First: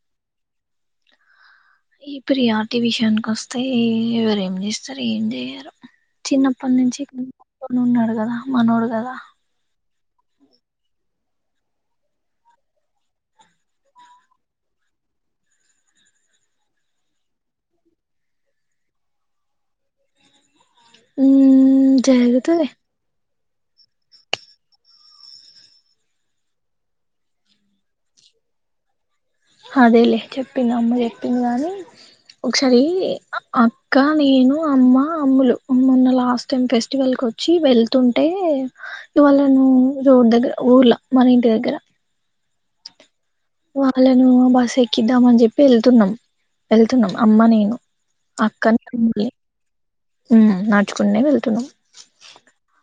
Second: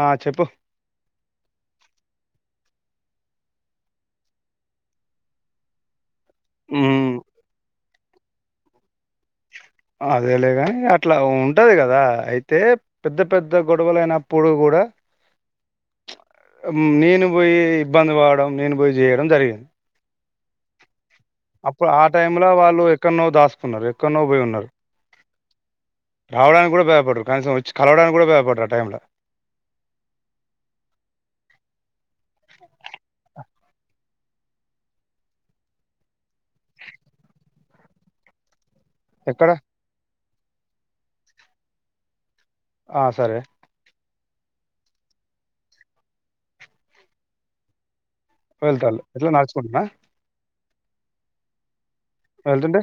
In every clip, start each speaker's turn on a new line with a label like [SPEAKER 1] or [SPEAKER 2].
[SPEAKER 1] ఆ చెప్పు
[SPEAKER 2] ఇప్పుడు ఈ ఆర్టిఫిషియల్ వస్తే ఎవరు ఏం చేస్తారు ఏం చేయరు చిన్నప్పటి నుంచి
[SPEAKER 1] మ్మ్
[SPEAKER 2] ఉన్నాడు కదా మనోడు కదా
[SPEAKER 1] అదేలేగాని అట్లా ఉంటాది కదా అయితే పెద్ద పెద్ద గొడవలుయినప్పుడు కూడా నేను పోయి ఇబ్బంది పడడం నేను పోయి చేయడం జరిగింది అప్పుడు
[SPEAKER 2] ఉమ్,
[SPEAKER 1] ఆ టైమ్ లో
[SPEAKER 2] జరుగుతుంది
[SPEAKER 1] వాళ్ళు ఎక్కడ నువ్వు దాసు న్నారు ఎక్కువనో పోయి ఉన్నారు రావడానికి కూడా భయపడరు కనీసం వచ్చి కలవడానికి కూడా భయపడరు ఆ టైంలో
[SPEAKER 2] అదేలే చెప్పింది అమ్మ చెప్పింది గానీ ఒకసారి ఆ ఇంకా నేను అమ్మ అమ్ములు మొన్న లాస్ట్ టైం ఫెస్టివల్కి వచ్చి వెళ్తుంటే ఇవాళ
[SPEAKER 1] ఎక్కడ
[SPEAKER 2] ను రోడ్ దగ్గర ఊర్లా మనంటి దగర
[SPEAKER 1] ఆ సరే
[SPEAKER 2] వాళ్ళను బస్ ఎక్కిద్దామన్ చెప్పి ఎళ్తున్నాం ఎళ్తున్నాం అమ్మ నేను అక్క
[SPEAKER 1] వెళ్తాళ్ళు ఎట్లా
[SPEAKER 2] [unintelligible]
[SPEAKER 1] నడుచుకుంటున్నా
[SPEAKER 2] ఉమ్ చున్నే వెళ్తున్నాం
[SPEAKER 1] వెళ్తుంటే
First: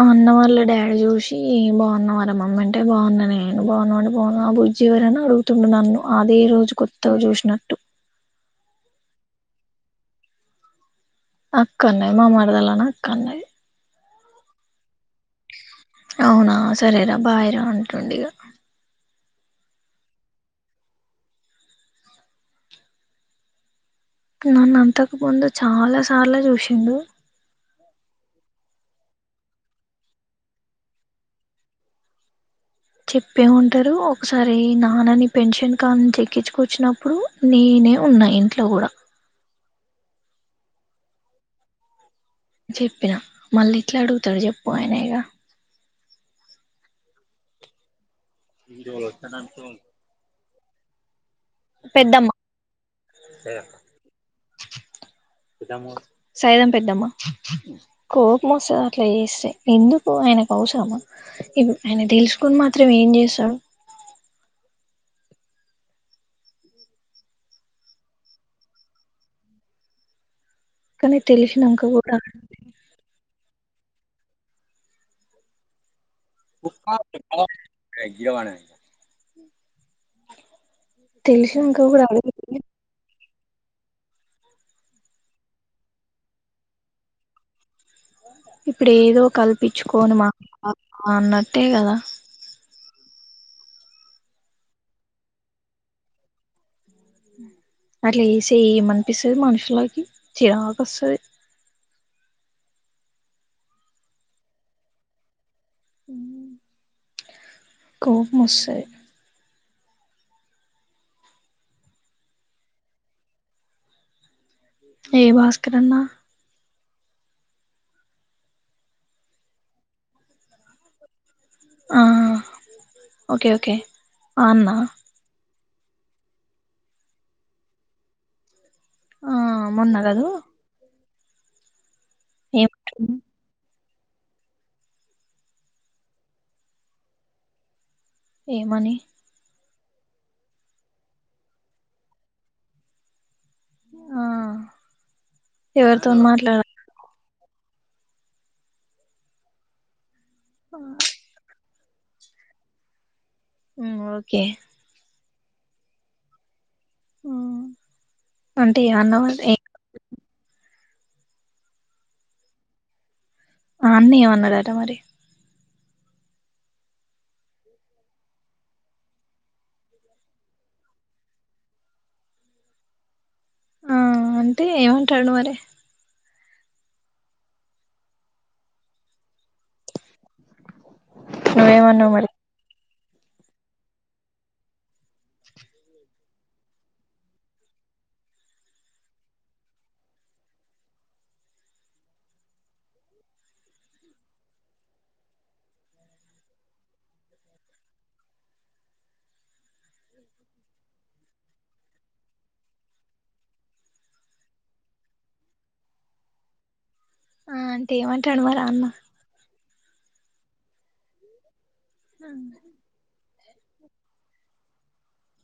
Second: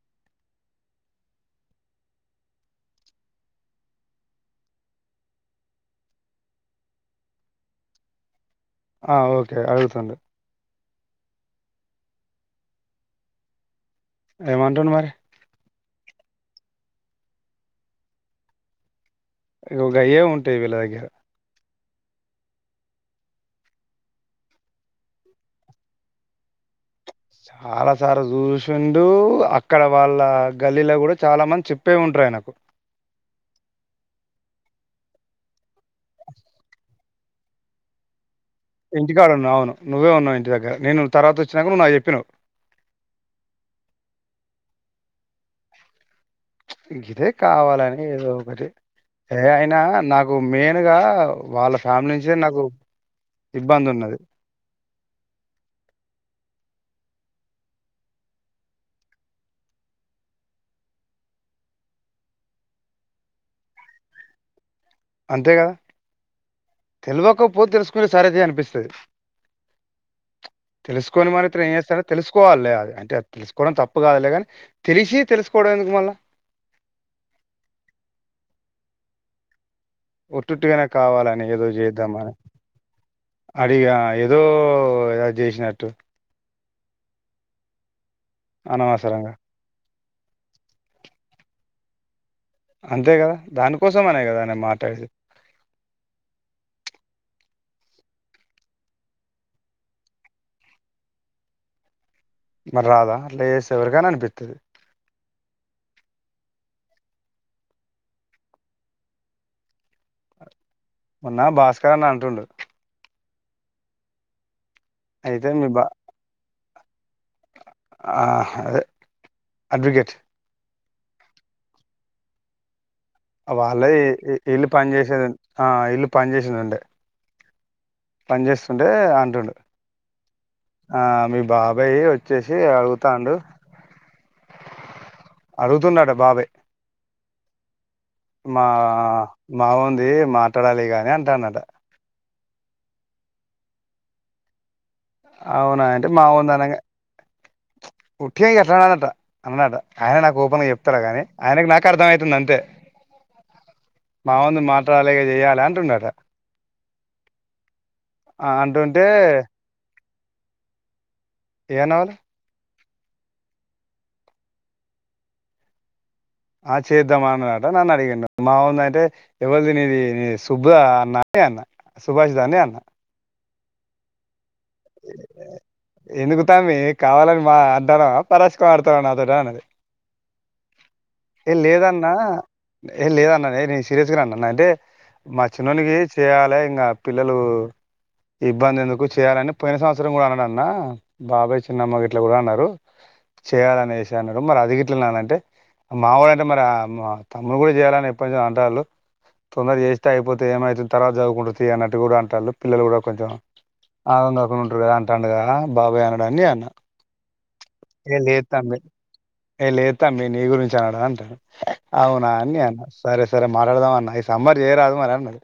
[SPEAKER 2] ఆ అన్న వాళ్ళ డాడీ చూసి బాగున్నవార మమ్మీ అంటే బాగున్నా నేను బాగున్నా అంటే బాగున్నా ఆ బుజ్జి ఎవరని అడుగుతుండు నన్ను అదే రోజు కొత్తగ చూసినట్టు
[SPEAKER 1] ఆ ఓకే అడుగుతండు
[SPEAKER 2] అక్కన్నయి మా మరదలన్ అక్ అన్నాది
[SPEAKER 1] ఏం అంటుండుమరి
[SPEAKER 2] అవునా సరేరా బాయరా ఉంటుండ ఇగ
[SPEAKER 1] యో గయ్యే ఉంటాయి వీళ్ళ దగ్గర
[SPEAKER 2] నన్ను అంతకు ముందు చాలా సార్లు చూసిండు
[SPEAKER 1] చాలా సార్లు చూషిండు అక్కడ వాళ్ళ గల్లీల కూడా చాలా మంది చెప్పే ఉంటర్ ఆయనకు
[SPEAKER 2] చెప్పే ఉంటారు ఒకసారి నాన్నని పెన్షన్ కాడ్చి చెక్కించుకొచ్చినప్పుడు నేనే ఉన్నా ఇ
[SPEAKER 1] ఇంటికాడున్న అవ్ను నువ్వే ఉన్నావు ఇంటి దగ్గ నేను తర్వాత వచ్చినా నువ్వు నాక్ చెప్పినవ్
[SPEAKER 2] చెప్పిన మళ్ళీ ఇట్లా అడుగుతాడ్ చెప్పు ఆయన ఇగ
[SPEAKER 1] [unintelligible] కావాలని ఎ అయినా నాకు మెయిన్గా వాళ్ళ ఫ్యామిలీ
[SPEAKER 2] పెద్దమ్మ
[SPEAKER 1] నుంచే నాకు ఇబ్బంద్ ఉన్నది
[SPEAKER 2] పెద్దమ్మా కోపం వస్తాద్ అట్లా చేస్తే ఎందుకు ఆయనక్ ఆవ్శ్రమ ఇవి ఆయన తెలుసుకొన్ మాత్రం ఏం చేస్తాడు
[SPEAKER 1] అంతే కదా తెల్వకపోత్ తెలుసుకునే సరే తి అనిపిస్తది
[SPEAKER 2] కానీ
[SPEAKER 1] తెలుసుకొని మాత్రం ఏం
[SPEAKER 2] తెలిసినాక
[SPEAKER 1] చేస్తారో
[SPEAKER 2] కూడా
[SPEAKER 1] తెలుసుకోవాలే అది అంటే తెలుస్ కొడం తప్పు కాదులే కాని తెలిసి తెలుసుకోవడం ఎందుకు మళ్ళ
[SPEAKER 2] [unintelligible] ఏయే గిరవానే
[SPEAKER 1] ఒట్టుట్టుగానే కావాలని ఏదో
[SPEAKER 2] తెలిసినాక కూడా
[SPEAKER 1] చేద్దాం
[SPEAKER 2] అడుగు
[SPEAKER 1] అనే అడిగా ఏదో ఏదొ చేసినట్టు
[SPEAKER 2] ఇప్పుడు ఏదో
[SPEAKER 1] అనవసరంగా
[SPEAKER 2] కల్పించ్ కోని మాక్ మాక్ మా అన్నట్టే కదా
[SPEAKER 1] అంతే కదా దానికోసంఅనే గ అనే కదా అని మాట్లాడిస
[SPEAKER 2] అట్లా వసే నిపిస్తుది మనుషులకి చిరాగా వస్తుది
[SPEAKER 1] మర్ తలరాదా అలా ఎవరికనా అనిపిత్తది
[SPEAKER 2] కోపమొస్తాది
[SPEAKER 1] మొన్నా బాస్కర్ అన్నా అంటుండు
[SPEAKER 2] ఏ
[SPEAKER 1] అయితే మీ బా
[SPEAKER 2] భాస్కరన్న
[SPEAKER 1] ఆ అదే అడ్వికట్
[SPEAKER 2] ఆ ఓకే ఓకే
[SPEAKER 1] వాళ్ళయి
[SPEAKER 2] ఆ
[SPEAKER 1] ఇల్లు
[SPEAKER 2] అన్న
[SPEAKER 1] పని చేసేదిం ఆ ఇల్ పని చేసిందింటే పంజస్ ఆంటే
[SPEAKER 2] ఆ
[SPEAKER 1] ఆంటడు
[SPEAKER 2] మొన్న కదూ
[SPEAKER 1] ఆ మీ బాబాయ వచ్చు వచ్చేసి
[SPEAKER 2] ఏమంటుండు
[SPEAKER 1] అడుగుతాండు అడుగుతున్నాట బాబే మా
[SPEAKER 2] ఏమని
[SPEAKER 1] మాగుంది మాట్లాడాలి గాని అంటా అన్నట
[SPEAKER 2] ఆ
[SPEAKER 1] అవునా అంటడి
[SPEAKER 2] ఎవరితోని
[SPEAKER 1] మా
[SPEAKER 2] మాట్లాడ
[SPEAKER 1] ఉందనంగా ఉకేన్ ఆట్టన్నటా అన్నన్నాటా ఆయన నాకు ఓపన్గా చెప్తా కానీ ఆయనకు నా అర్థం అవుతుంది అంతే మా
[SPEAKER 2] ఓకే
[SPEAKER 1] ఒంద మాట అల చేయాలంటండటా ఆ
[SPEAKER 2] అంటే
[SPEAKER 1] అంటుంటే
[SPEAKER 2] అన్న
[SPEAKER 1] ఏనావాల
[SPEAKER 2] ఆ అన్నీ ఏమన్నాడాటా మరి
[SPEAKER 1] ఆ చేద్దామా అన్నట నన్ను అడిగాను మా ఉందంటే ఎవరిది నీది నీ శుబ్భ అన్నని అన్న సుభాషి దా అని అన్న
[SPEAKER 2] టీ ఏమన్ టరను మరి
[SPEAKER 1] ఉంటామి కావాలని మా అంటర పరాశకం ఆడతారు నాతోట అన్నది ఏ
[SPEAKER 2] నువ్వేమన్నావ్
[SPEAKER 1] లేదన్నా
[SPEAKER 2] మరి
[SPEAKER 1] ఏ లేదన్న నేను సీరియస్గా అన్నాను అంటే మా చిన్నకి చేయాలి ఇంకా పిల్లలు ఇబ్బంది ఎందుకు చేయాలని ము పోయిన సంవత్సరం కూడా అన్నాడు అన్న బాబాయ్ చిన్నమ్మ గ ఇట్లా కూడా అన్నారు చేయాలని వసి అన్నాడు మరి అది గట్లన్న అంటే మా వాళ్ళ అంటే మరి మా తమ్మును కూడా చేయాలని ఎంచం అంటళ్ళు తొందర చేస్తే అయిపోతే ఏమవుతుంది తర్వాత చదువుకుంటుంది అన్నట్టు కూడా అంటారుథి పిల్లలు కూడా కొంచెం ఆనందం ఉంటారు కదా అంట అండగా బాబాయ్ అనడని అన్న
[SPEAKER 2] ఆ అంటే
[SPEAKER 1] ఏ
[SPEAKER 2] ఏమంటాడు
[SPEAKER 1] లేదు
[SPEAKER 2] మ
[SPEAKER 1] తమ్మి
[SPEAKER 2] అన్న
[SPEAKER 1] ఏ లేస్తాం మీ నీ గురించి అన్నాడా అంటాను అవునా అన్యనా సరేస్ సే మరాలాడుడిన్నా ఈ సమ్ర్ చేయరాదు మడున్నాది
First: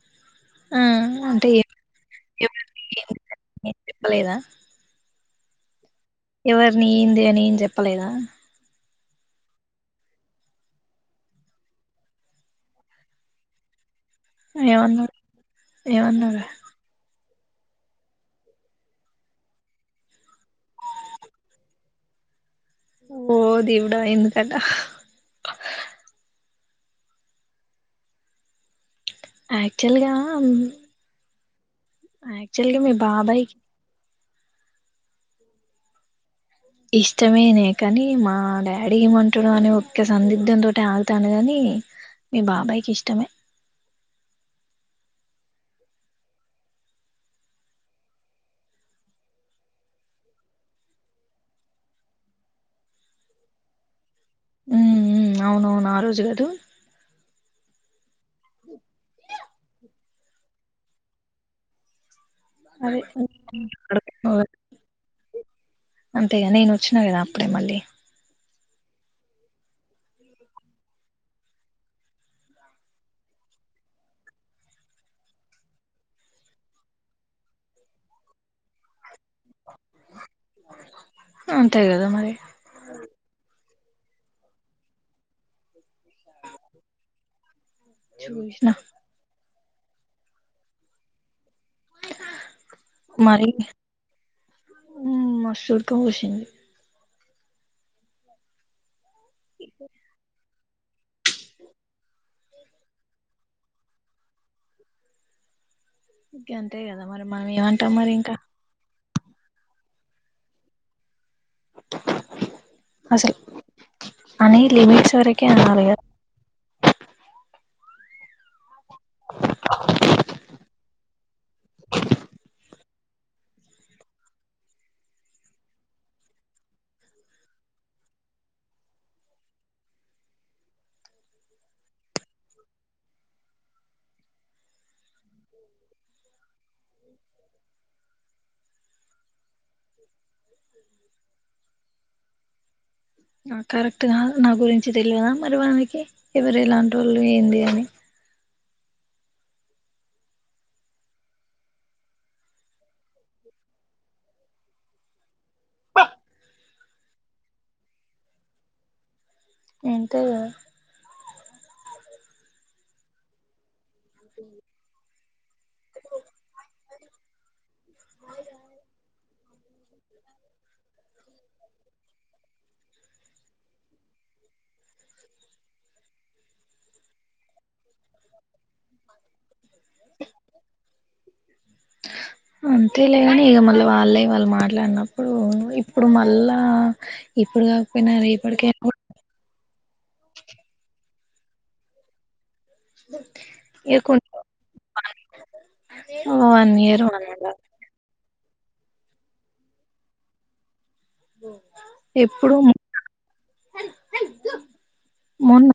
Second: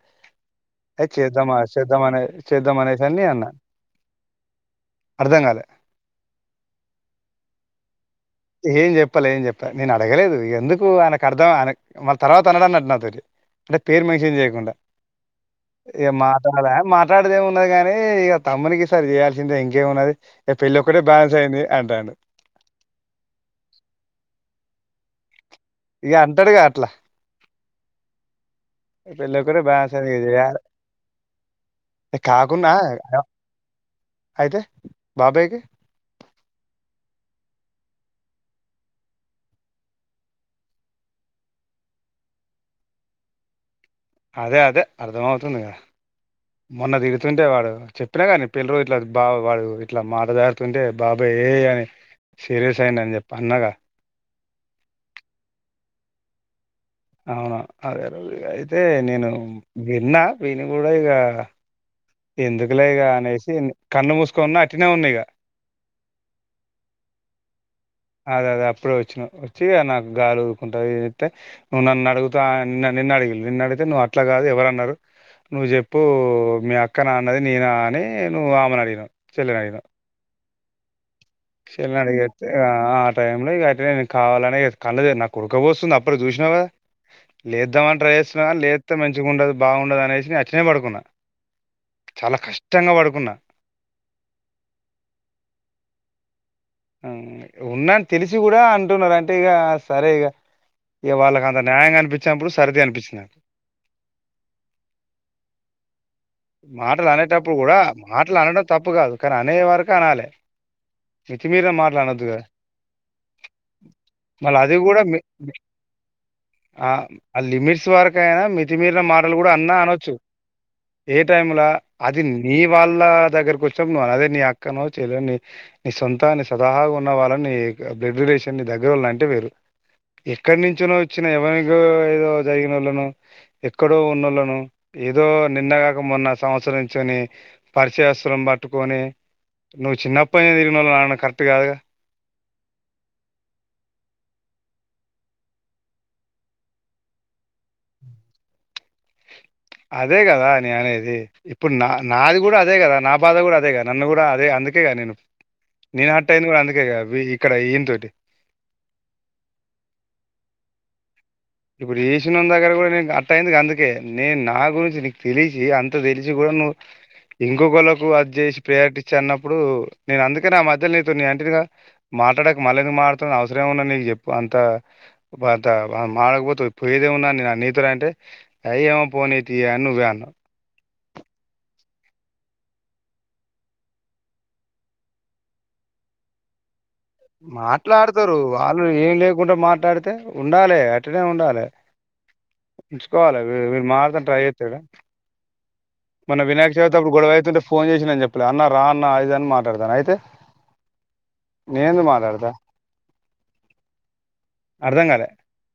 [SPEAKER 2] ఆ
[SPEAKER 1] అ
[SPEAKER 2] అంటే
[SPEAKER 1] చేద్దామా చేద్దామనే
[SPEAKER 2] ఏం
[SPEAKER 1] చేద్దామ అనేదాన్ని అన్న
[SPEAKER 2] చెప్పలేదా
[SPEAKER 1] అర్ధం కాలే
[SPEAKER 2] ఎవరిని ఏంది అని ఏం చెప్పలేదా
[SPEAKER 1] చెప్పలే ఏం చెప్ప నేను అడగలేదు ఎందుకు ఆనకు అర్థం ఆన మళ్న తర్వాత అనడన్నట్టు నా త అంటే పేరు మనుష్యయం చేయకుండ
[SPEAKER 2] ఏమన్నాడు
[SPEAKER 1] ఏ మాట
[SPEAKER 2] ఏమన్నాడు
[SPEAKER 1] మాట మాట్లాడదే ఉన్నది కాని ఇక తమ్మునికి సర చేయాల్సిందే ఇంకే ఉన్నది పెళ్లి ఒక్కడే బ్యెన్స్ అయంది అంటాడు
[SPEAKER 2] ఓ దీవుడా ఎందుకంట
[SPEAKER 1] ఇక అంటాడుగా అట్లా పళ్ల కూడా కూడా బాసరి
[SPEAKER 2] యాక్చువల్గా
[SPEAKER 1] కాకుడా
[SPEAKER 2] యాక్చువల్గా మీ బాబాయ్కి
[SPEAKER 1] అయితే బాయకి
[SPEAKER 2] ఇష్టమేనే కానీ మా డాడీ ఏమంటుడం అని ఒ సందిగ్ధం తో ఆలుతాను కాగానీ మీ బాబాయ్కి ఇష్టమే
[SPEAKER 1] దే అదే అర్థ అవుతుందిగా మొన్న తిడుతుంటే వాడు చెప్పినాగా నీ పిల్లలు ఇట్లా బాబ వాడు ఇట్లా మాటదారుతుంటే బాబాయే అని సీరియస్ అయింది అని చెప్పి అన్నాగా
[SPEAKER 2] అవునవును ఆ రోజు కాదు
[SPEAKER 1] అవునా అదే అయితే నేను విన్నా విని కూడాడ ఇకా
[SPEAKER 2] అదే
[SPEAKER 1] కన్ను మూసుకొని అట్టినే ఉన్నా ఇక
[SPEAKER 2] అంతేగా నేను వచ్చినా కదా అప్పుడే మళ్ళీ
[SPEAKER 1] అదే అదే అప్పుడే వచ్చిన వచ్చి నాకు గాలిఊకుంటుే నువ్వు నన్ను అడుగుతా నిన్న అడిగి నిన్న అడిగితే నువ్వు అట్లా కాదు ఎవర అన్నారు నువ్వు చెప్పు మీ అక్క నా అన్నది నేనా అని నువ్వు అడి చెల్ అడిన
[SPEAKER 2] అంతే కదా మరి
[SPEAKER 1] చిల్డిగా ఆ టైమ్ లో ఇగ అ నేను కావాలనే కళ్ది నాకు కుడకబస్తుంది అప్ ఇపుడు చూస్నకధ లేదు ఇదేం అనీ ట్రై చేస్తున గానీ
[SPEAKER 2] చూసిన
[SPEAKER 1] లిప్త మంచిగా ఉండదు బాగుండదు అనేసి గట్లనేపడుకున్నాను చాలా కష్టంగా పడుకున్నా
[SPEAKER 2] మరి కూసింది
[SPEAKER 1] హు ఉన్నాని తెలిసి కూడా అంటున్నారు అంట్ గా సరే ఈగ ఇగ వాళ్ళకి అంత న్యాయంగా అనిపించినప్పుడు సరిది అనిపించినకు
[SPEAKER 2] అంతే కదా
[SPEAKER 1] మాటలు
[SPEAKER 2] మరి మనం
[SPEAKER 1] అనేటప్పుడు కూడా
[SPEAKER 2] ఏమంటాం మరి ఇంకా
[SPEAKER 1] మాటలు అనడం తప్పు కాదు క్క అనే వరకు అనాలి మర మాట్లానొద్దు కదా
[SPEAKER 2] అసలు
[SPEAKER 1] మళ్ళీ
[SPEAKER 2] అని
[SPEAKER 1] అది కూడా
[SPEAKER 2] లిమిట్స్ వరకే అనాలి కదా
[SPEAKER 1] ఆ లిమిట్స్ వరకయినా మితిమీరిల మాటలు కూడా అన్నా అనొచ్చు ఏ టైంలా అది నీ వాళ్ళ దగ్గరకు వచిన్నపుడు అనాలి అదే నీ అక్కనో చెల్లినో నీ సొంత మొత్తాన్ని సతహాగా ఉన్న వాళ్ళని బ్లడ్ రిలేషన్ ని దగ్గర వోళ్ళ అంటే వేరు ఎక్కడి నుంచోనో వచ్చిన ఎవరి ఏదో జరిగిన వాళ్ళను ఎక్కడో ఉన్నోళ్ళను ఏదో నిన్నగాక మొన్న సంవత్సరం నుంచొని పరిచయస్తుం బట్ పట్టుకనే నువ్వు చిన్నప్పందిరికు న
[SPEAKER 2] అ కరెక్ట్ కాదు నాగురించ్ మంచి తెలియదా మరి వానకి ఎవరు ఎలాంటి వోళ్ళు ఏంది అని
[SPEAKER 1] అదే కదా నేను అనేది ఇప్పుడు నా నాది కూడా అదే కదా నా బాధ కూడా అదే కదా నన్ను కూడా అదే అందుకే కద నేను నేను హట్ అయింది కూడా అందుకేద ఇక్కడ ఈన తోటి
[SPEAKER 2] ఏంటో మీకు కదా
[SPEAKER 1] ఇప్పుడు ఈశన్ నో దగ్గర కూడా అట్ట అయింది అన్ కే నేన్ నా గురించి నీకు తెలిసి అంత తెలిసి కూడా, నువ్వు ఇంకొకళకు అది చేసి ప్రేయారిటీవచ్చా అన్నప్పుడు, నేను అందుకనే ఆ మధ్యలో నీతో నే అంటేను గా మాట్లాడకు మళ్ళీ ఎందుకు మాట్లాడుతున్నావ్ అవసరం ఏ ఉన్నా నీకు చెప్పు అంత పత అ ఆగబోతు పోయేదేముంన్నీ నన్నీ కుతుర్ అంటే ఆయ్ ఏమో పోనీ తీ అని నువే అన్నావ్
[SPEAKER 2] అంతే లేగాని ఇక మళ్ళీ వాళ్ళే వాళ్ళు మాట్లాడినప్పుడు ఇప్పుడు మళ్ళా ఇప్పుడు కాకపోయినా
[SPEAKER 1] మాట్లాడతరు
[SPEAKER 2] రేపటికైనా
[SPEAKER 1] వాళ్ళు
[SPEAKER 2] కూడా
[SPEAKER 1] ఏం లేకుండా మాట్లాడితే ఉండాలే అట్టనే ఉండాలే ఉంచుకోవాలే వీ వీర్
[SPEAKER 2] ఇక
[SPEAKER 1] మారతాను కి ట్రై
[SPEAKER 2] కొంచెం
[SPEAKER 1] చెత్తడే మొన్న వినాయక
[SPEAKER 2] వన్
[SPEAKER 1] చవితే
[SPEAKER 2] ఇయర్
[SPEAKER 1] అప్పుడు
[SPEAKER 2] వన్
[SPEAKER 1] గొడవ
[SPEAKER 2] అండ్
[SPEAKER 1] అయితుంటే
[SPEAKER 2] హాఫ్
[SPEAKER 1] ఫోన్ చేసింది అన్ చెప్ ఇప్పుడు అన్న రా అన్న ఆది ఇది అని మాట్లాడతాడు అయితే నేనేందుకు మాట్లాడతా
[SPEAKER 2] ఎప్పుడు
[SPEAKER 1] అర్థం కాలే
[SPEAKER 2] మొన్న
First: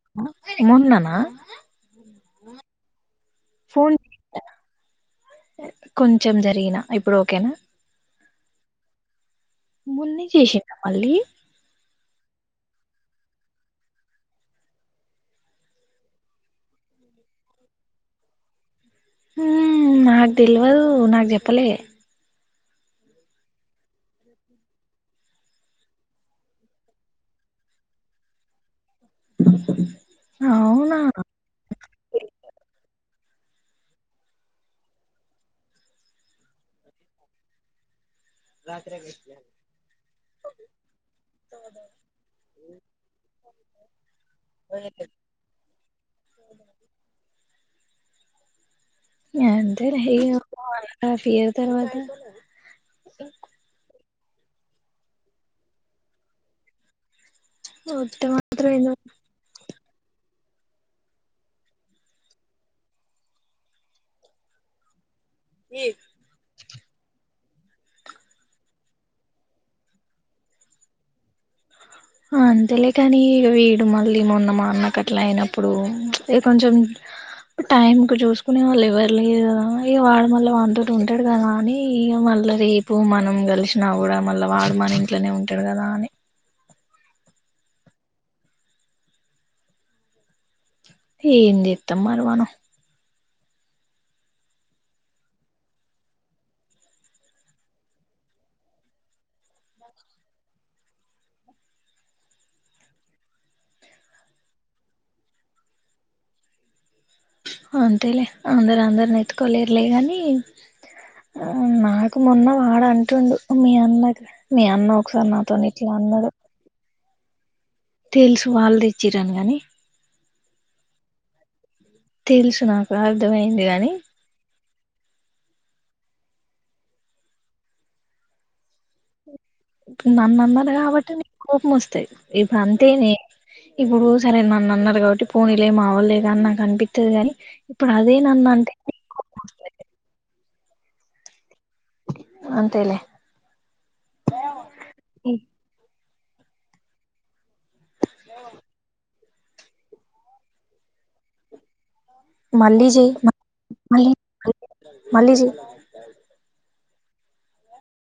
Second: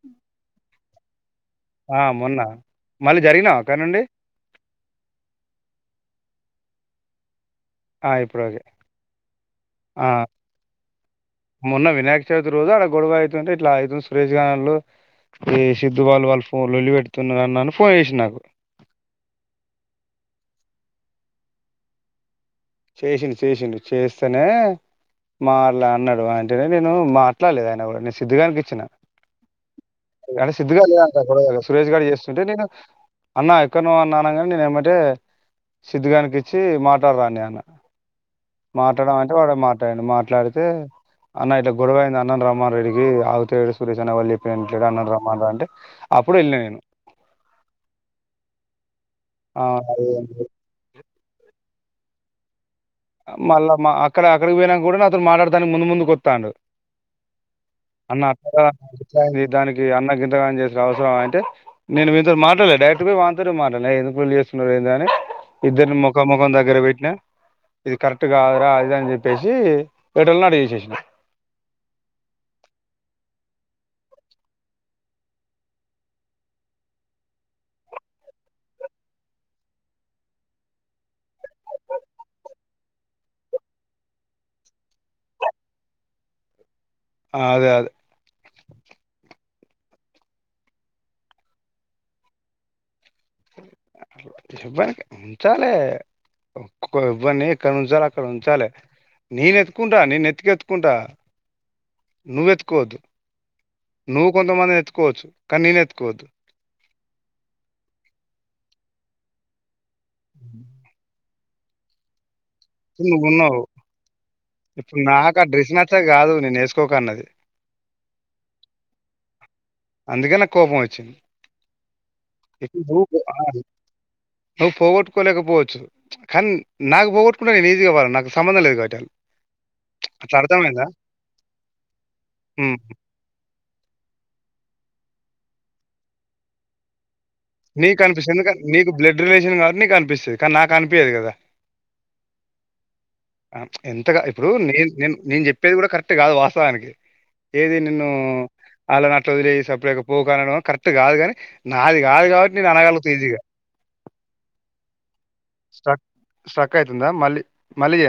[SPEAKER 2] మొన్ననా
[SPEAKER 1] ఆ మొన్న మళ్ళీ జరిగినావ అక్కడ
[SPEAKER 2] ఫోన్
[SPEAKER 1] నుండి
[SPEAKER 2] సరేనా ఇప్పుడు ఓకేనా
[SPEAKER 1] ఆ ఇప్పుడు ఓకే ఆ,
[SPEAKER 2] మున్ని చేసిన్నా మళ్ళీ
[SPEAKER 1] మొన్న వినాయక చవితి రోజు అడ గొడవ అయితుంటే ఇట్లా సురేష్ గానోళ్ళు, ఈ సిద్ధూ వాళ్ళు వాళ్ళు ఫో లోళ్లి పెడుతున్నర్ న్నని ఫోన్ చేసిన్నారు
[SPEAKER 2] ఊమ్ నాకు తెలివదు నాకు చెప్పలే
[SPEAKER 1] చేసిండు చేసిండు చేస్తేనే మాట్లాడినాడు అంటేనే నేను మాట్లాడలేదు ఆయన కూడా నేను సిద్ధు గానికి ఇచ్చిన కానీ సిద్ధుగాడు
[SPEAKER 2] అవునా
[SPEAKER 1] లేడంట సురేష్ గాడు చేస్తుంటే నేను అన్న ఎక్కడ నువ్వు అనగానే నేన్ ఏమ్మటే సిద్ధు గానికి ఇచ్చి మాట్లాడరా అని అన్నా మాట్లాడమంటే అంటే వాడు మాట్లాడిండు, మాట్లాడితే అన్న ఇట్లా గొడవ అయింది, అన్నన్ రమ్మన్ రా ఈడీకి ఆగుతలేడు, సురేష్ అన్న వాళ్ళు చెప్పనా వినట్లేదు అన్న న్ రమ్మన్ రా అంటే అప్పుడు వెళ్ళినా నేను ఆ అది
[SPEAKER 2] అంతేలే [inaudible] తర్వాత
[SPEAKER 1] మళ్ళా మా అక్కడ అక్కడికి పోయినా కూడా నాతోను మాట్లాడతానికి ముందు ముందు కొత్తండు అన్న
[SPEAKER 2] వత్తే
[SPEAKER 1] అ
[SPEAKER 2] మాత్రం ఎందు
[SPEAKER 1] [inaudible] దాని ఇ అన్నకి ఇంతగానం చేసిరు అవసరమా అంటే, నేను వీనితో మాట్లాడలే డైరెక్ట్గా వానితోనే మాట్లాడిన, ఎందుకు లొల్లి చేస్తున్నారు ఏంది అని ఇద్దరిని ముఖ ముఖామ్ దగ్గర బె డ ఇది కరెక్ట్ కాదురా ఆది ఇది అని చెప్పేసి ఎటిల్ నీ అట్ చేేసేసిన
[SPEAKER 2] అంతేలే కాని ఇక వీడు మళ్ళీ మొన్న మా అన్నకట్లా అయినప్పుడు, ఇక కొంచెం టైం కు చూసుకునే వాళ్ళు ఎవరు లేర్ కదా, ఇక వాడు మళ్ళీ వాడితోటి ఉంటాడు, కదా అని ఇక మళ్ళా రేపు మనం కలిసినా కూడా మళ్ళా వాడు మన ఇంట్లనే ఉంటాడు కదా అని.
[SPEAKER 1] ఆ అదే అదే
[SPEAKER 2] ఏం చెత్తం మరి మనం
[SPEAKER 1] ఇవ్వన్ ఉంచాలే ఒకొ ఎవ్వని ఎక్కడ ఉంచాలే, అక్కడ ఉంచాలే, నేనెతుకుంటా నేన్ నేత్తుకెత్తుకుంటా నువ్వెత్తుకోవద్దు నువ్వు కొంతమంది ఎత్తుకోవచ్చు కానీ నేను ఎత్తుకోవద్దు
[SPEAKER 2] అంతేలే అందరు అందరిని ఎత్కోలే లేగాని ఆ నాకు మొన్న వాడు
[SPEAKER 1] ఇప్పుడు నువ్వు
[SPEAKER 2] అంటుండు
[SPEAKER 1] ఉన్నావు
[SPEAKER 2] మీ అన్న మీ అన్న
[SPEAKER 1] ఇప్పుడు
[SPEAKER 2] ఒకసారి
[SPEAKER 1] నాకు ఆ
[SPEAKER 2] నాతో
[SPEAKER 1] డ్రెస్
[SPEAKER 2] ఇట్లా
[SPEAKER 1] నచ్చక
[SPEAKER 2] అన్నాడు
[SPEAKER 1] కాదు నేను వేసుకోక అన్నది
[SPEAKER 2] తెలుసు వాళ్ళు తెచ్చిరాని గాని
[SPEAKER 1] అందుకే నాకు కోపం వచ్చింది.
[SPEAKER 2] తెలుసు నాకు అర్థమయింది గానీ
[SPEAKER 1] నువ్ ఫోగట్ కోలేకపోవచ్చు. కానీ నాకు పోవ్ కూన్న ఈజీగా వాళ్ళన్ నాకు సంబందం లేదు. కాబ్బటి
[SPEAKER 2] నాన్నన్నది కాబట్టి నీ కోపం వస్తాయి. ఇప్పుడు
[SPEAKER 1] ఉమ్.
[SPEAKER 2] అంతేనే ఇప్పుడు సరే నాన్నన్నర్ కాబట్టి పోనీలే మావాలెగా అని నాకు అనిపితది గాని ఇప్పుడు
[SPEAKER 1] నీకు
[SPEAKER 2] అదే
[SPEAKER 1] అనిపిస్తది.
[SPEAKER 2] నన్ను
[SPEAKER 1] ఎందుకని
[SPEAKER 2] అంటే
[SPEAKER 1] నీ బ్లడ్ రిలేషన్ కాబట్టి నీ అనిపిస్తది. కానీ నాక్ కనిపియదు కదా
[SPEAKER 2] అంతేలే
[SPEAKER 1] ఎంతగా ఇప్పుడు నేను నేను నేను చెప్పేది కూడా కరెక్ట్ కాదు వాస్తవానికి ఏది న్ను అలానా వదిలే సప్లై పోక్ అనడం కరెక్ట్ కాదు కానీ నాది. కాదు కాబట్టి నేను
[SPEAKER 2] మళ్ళీ
[SPEAKER 1] అనగాలుగుత
[SPEAKER 2] చెయ్
[SPEAKER 1] ఈజీగా
[SPEAKER 2] మళ్ళీ మళ్ళీ చెయ్
[SPEAKER 1] స్టాక్ స్టాక్ అయితుంద మల్లి మల్లి జేయల్